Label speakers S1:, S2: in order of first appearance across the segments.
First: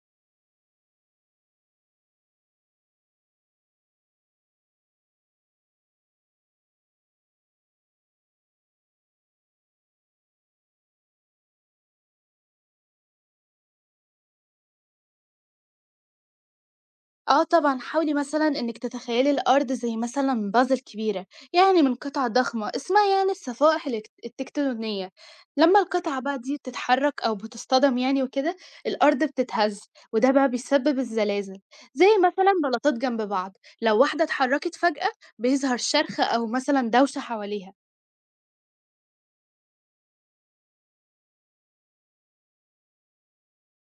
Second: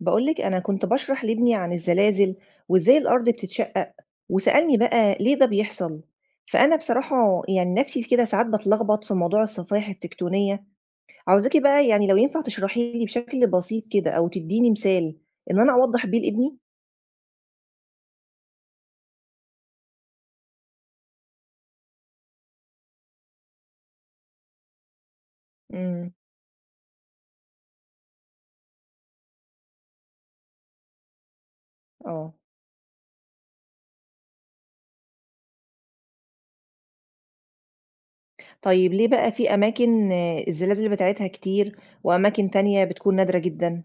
S1: بقولك، أنا كنت بشرح لابني عن الزلازل وإزاي الأرض بتتشقق، وسألني بقى ليه ده بيحصل. فأنا بصراحة يعني نفسي كده ساعات بتلخبط في موضوع الصفائح التكتونية. عاوزاكي بقى يعني لو ينفع تشرحي لي بشكل بسيط كده أو تديني مثال إن أنا أوضح بيه لابني.
S2: آه طبعًا، حاولي مثلًا إنِّك تتخيلي الأرض زي مثلًا بازل كبيرة، يعني من قطع ضخمة اسمها يعني الصفائح التكتونية. لمّا
S1: امم.
S2: القطعة بقى دي بتتحرك أو بتصطدم يعني وكده، الأرض بتتهز، وده بقى بيسبب الزلازل، زي
S1: اه.
S2: مثلًا بلاطات جنب بعض، لو واحدة اتحركت فجأة بيظهر شرخ أو مثلًا دوشة حواليها.
S1: طيب ليه بقى في أماكن الزلازل بتاعتها كتير، وأماكن تانية بتكون نادرة جدا.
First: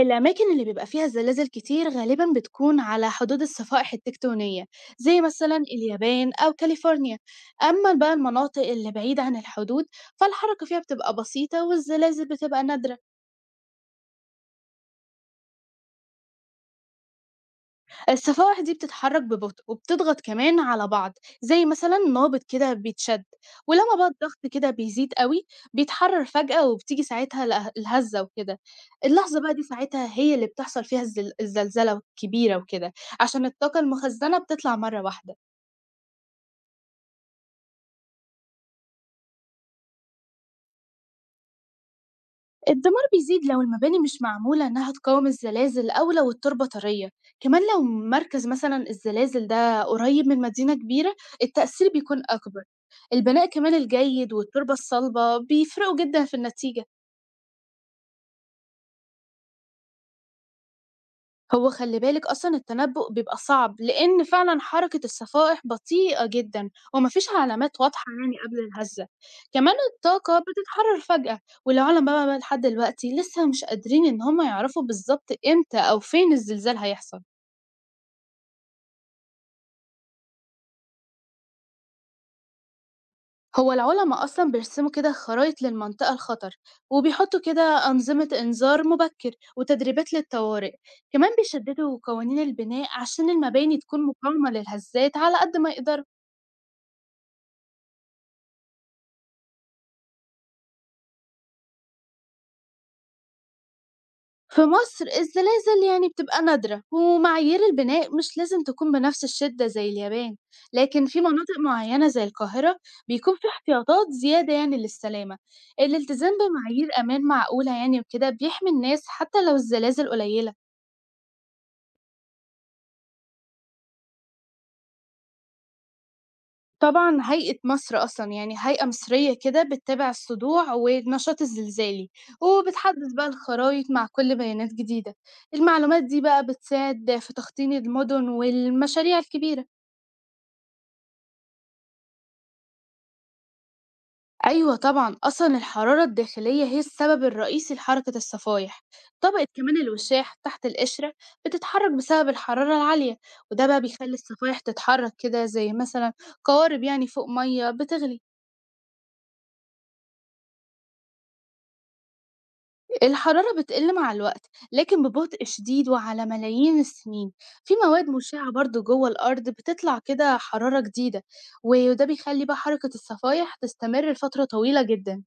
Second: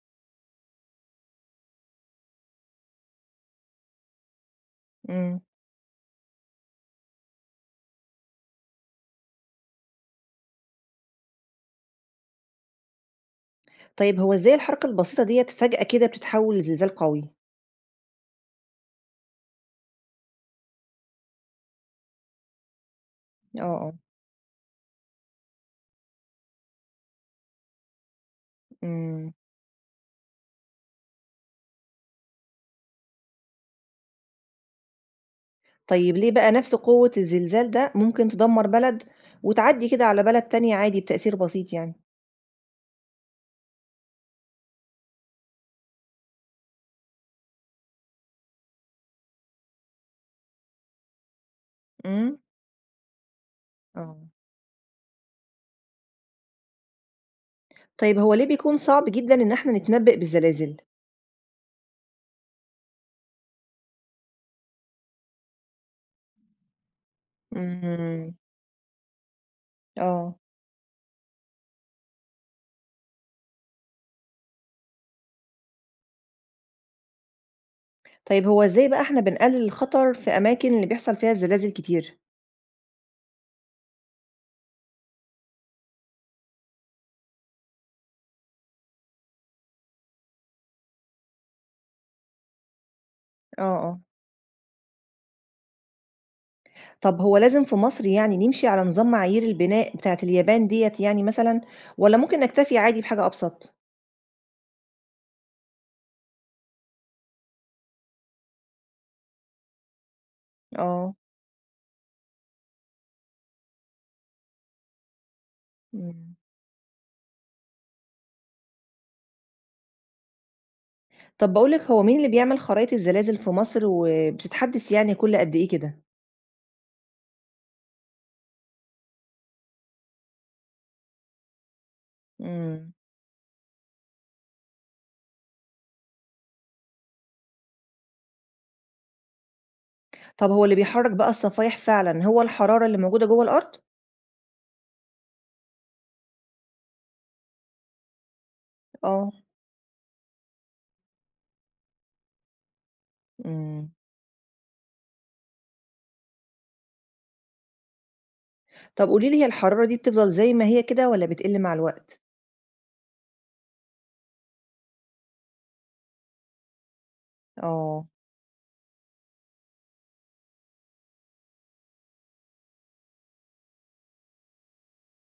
S2: الأماكن اللي بيبقى فيها الزلازل كتير غالبا بتكون على حدود الصفائح التكتونية زي
S1: امم.
S2: مثلا اليابان أو كاليفورنيا. أما بقى المناطق اللي بعيدة عن الحدود فالحركة فيها بتبقى بسيطة والزلازل بتبقى نادرة.
S1: طيب هو إزاي الحركة البسيطة ديت فجأة كده بتتحول لزلزال قوي؟
S2: الصفائح دي بتتحرك ببطء وبتضغط كمان على بعض، زي مثلا نابض كده بيتشد.
S1: اه، اه.
S2: ولما بقى الضغط كده بيزيد قوي بيتحرر فجأة وبتيجي ساعتها الهزة وكده.
S1: امم.
S2: اللحظة بقى دي ساعتها هي اللي بتحصل فيها الزلزلة الكبيرة وكده، عشان الطاقة المخزنة بتطلع مرة واحدة.
S1: طيب ليه بقى نفس قوة الزلزال ده ممكن تدمّر بلد، وتعدّي كده على بلد تانية عادي بتأثير بسيط يعني؟
S2: الدمار بيزيد لو المباني مش معمولة إنها تقاوم الزلازل أو لو التربة طرية، كمان لو مركز مثلا الزلازل ده قريب من مدينة كبيرة التأثير بيكون
S1: إمم،
S2: أكبر. البناء كمان
S1: آه.
S2: الجيد والتربة الصلبة بيفرقوا جدا في النتيجة.
S1: طيب هو ليه بيكون صعب جدًا إن إحنا نتنبّأ بالزلازل؟
S2: هو خلّي بالِك أصلًا التنبُّؤ بيبقى صعب، لإن فعلًا حركة الصفائح بطيئة جدًا وما فيش علامات واضحة
S1: إمم.
S2: يعني قبل الهزّة. كمان الطاقة
S1: آه.
S2: بتتحرّر فجأة والعُلما بقى لحد دلوقتي لسه مش قادرين إن هم يعرفوا بالضبط إمتى أو فين الزلزال هيحصل.
S1: طيب هو إزاي بقى إحنا بنقلل الخطر في أماكن اللي بيحصل فيها الزلازل كتير؟
S2: هو العُلما أصلًا بيرسموا كده خرايط للمنطقة الخطر وبيحطّوا كده أنظمة إنذار مبكِّر وتدريبات للطوارئ. كمان بيشدّدوا قوانين البناء عشان
S1: آه،
S2: المباني
S1: آه.
S2: تكون مقاومة للهزّات على قد ما يقدروا.
S1: طب هو لازم في مصر يعني نمشي على نظام معايير البناء بتاعة اليابان ديّة يعني مثلًا، والّا ممكن نكتفي عادي بحاجة أبسط؟
S2: في مصر الزلازل يعني بتبقى نادرة ومعايير البناء مش لازم تكون بنفس الشدة زي اليابان، لكن
S1: آه،
S2: في مناطق معينة زي القاهرة بيكون في احتياطات زيادة يعني للسلامة. الالتزام
S1: إمم.
S2: بمعايير أمان معقولة يعني وكده بيحمي الناس حتى لو الزلازل قليلة.
S1: طب باقول لِك، هو مين اللي بيعمل خرايط الزلازل في مصر وبتتحدث يعني كل قد إيه كده؟
S2: طبعا هيئة مصر أصلا يعني هيئة مصرية كده بتتابع الصدوع والنشاط الزلزالي
S1: إمم.
S2: وبتحدد بقى الخرائط مع كل بيانات جديدة. المعلومات دي بقى بتساعد في تخطيط المدن والمشاريع الكبيرة.
S1: طب هو اللي بيحرّك بقى الصفايح فعلًا هو الحرارة اللي موجودة جوّه الأرض؟
S2: أيوه طبعًا، أصلًا الحرارة الداخلية هي السبب الرئيسي لحركة الصفايح،
S1: آه.
S2: طبقة كمان الوشاح تحت القشرة بتتحرك بسبب الحرارة العالية، وده بقى
S1: إمم.
S2: بيخلي الصفايح تتحرك كده زي مثلًا قوارب يعني فوق مَيّة بتغلي.
S1: طب قولي لي هي الحرارة دي بتفضل زي ما هي كده والّا بتقِل مع الوقت؟
S2: الحرارة بتقل مع الوقت لكن ببطء شديد وعلى ملايين السنين. في
S1: آه.
S2: مواد مشعة برضه جوه الأرض بتطلع كده حرارة جديدة، وده بيخلي بقى حركة الصفايح تستمر لفترة طويلة جدًا.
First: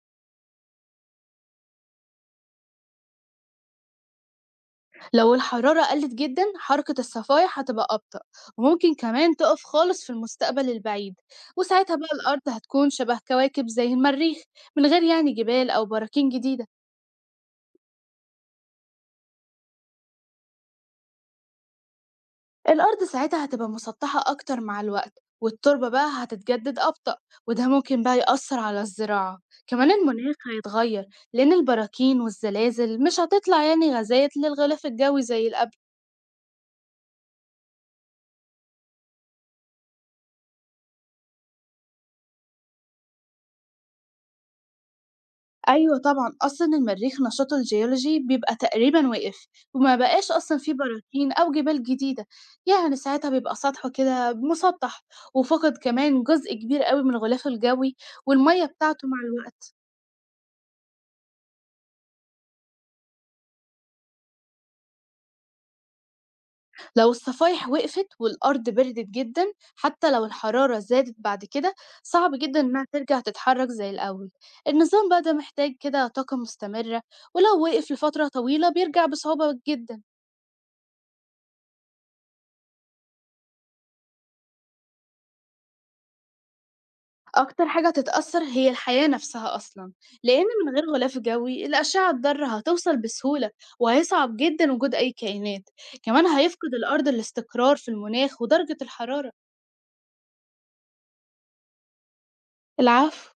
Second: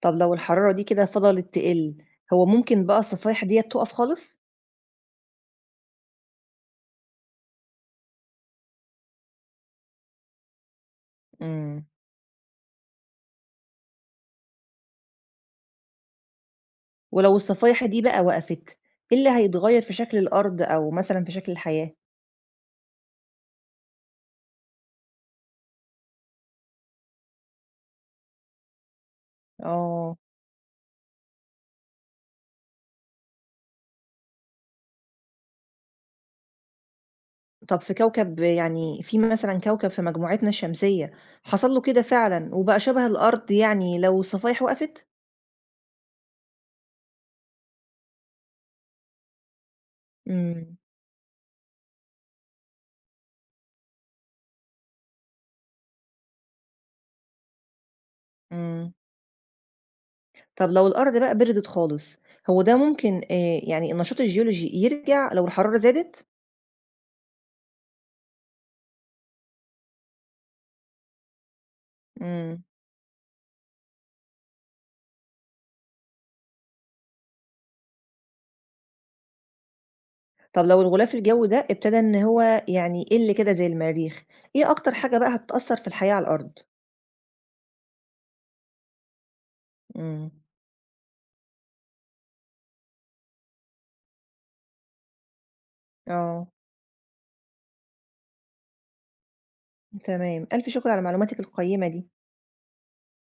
S1: طب لو الحرارة دي كده فضلت تقِل، هو ممكن بقى الصفايح ديّة تُقف خالص؟
S2: لو الحرارة قلت جدا حركة الصفايح هتبقى أبطأ وممكن كمان تقف خالص في المستقبل البعيد.
S1: إمم.
S2: وساعتها بقى الأرض هتكون شبه كواكب زي المريخ، من غير يعني جبال أو براكين جديدة.
S1: ولو الصفايح دي بقى وقفت، إيه اللي هيتغيّر في شكل الأرض أو مثلًا في شكل الحياة؟
S2: الأرض ساعتها هتبقى مسطحة أكتر مع الوقت، والتربة بقى هتتجدد أبطأ، وده ممكن بقى يأثر على الزراعة. كمان
S1: آه.
S2: المناخ هيتغير لأن البراكين والزلازل مش هتطلع يعني غازات للغلاف الجوي زي القبل.
S1: طب في كوكب يعني في مثلًا كوكب في مجموعتنا الشمسية حصل له كده فعلًا وبقى شبه الأرض يعني لو الصفايح وقفت؟
S2: أيوه طبعًا، أصلًا المريخ نشاطه الجيولوجي بيبقى تقريبًا وقف، وما بقاش أصلًا في
S1: إمم،
S2: براكين أو جبال جديدة، يعني ساعتها بيبقى سطحه كده مسطح، وفقد كمان جزء كبير أوي من غلافه الجوي والمَيّة
S1: إمم.
S2: بتاعته مع الوقت.
S1: طب لو الأرض بقى بردت خالص، هو ده ممكن يعني النشاط الجيولوجي يرجع لو الحرارة زادت؟
S2: لو الصفايح وقفت والأرض بردت جدًا، حتى لو الحرارة زادت بعد كده، صعب جدًا
S1: إمم.
S2: إنها ترجع تتحرك زي الأول. النظام بقى ده محتاج كده طاقة مستمرة، ولو وقف لفترة طويلة بيرجع بصعوبة جدًا.
S1: طب لو الغلاف الجوي ده ابتدى إن هو يعني يقل كده زي المريخ، إيه أكتر حاجة بقى هتتأثر في الحياة على الأرض؟
S2: أكتر حاجة هتتأثّر هي الحياة نَفْسها أصلًا،
S1: إمم.
S2: لإن من غير غلاف جوي الأشعة الضارة هتوصل بسهولة، وهيصعب جدًا وجود أي كائنات، كمان
S1: آه،
S2: هيفقد الأرض الاستقرار في المناخ ودرجة الحرارة.
S1: تمام. ألف شكر على معلوماتِك القيّمة دي.
S2: العفو.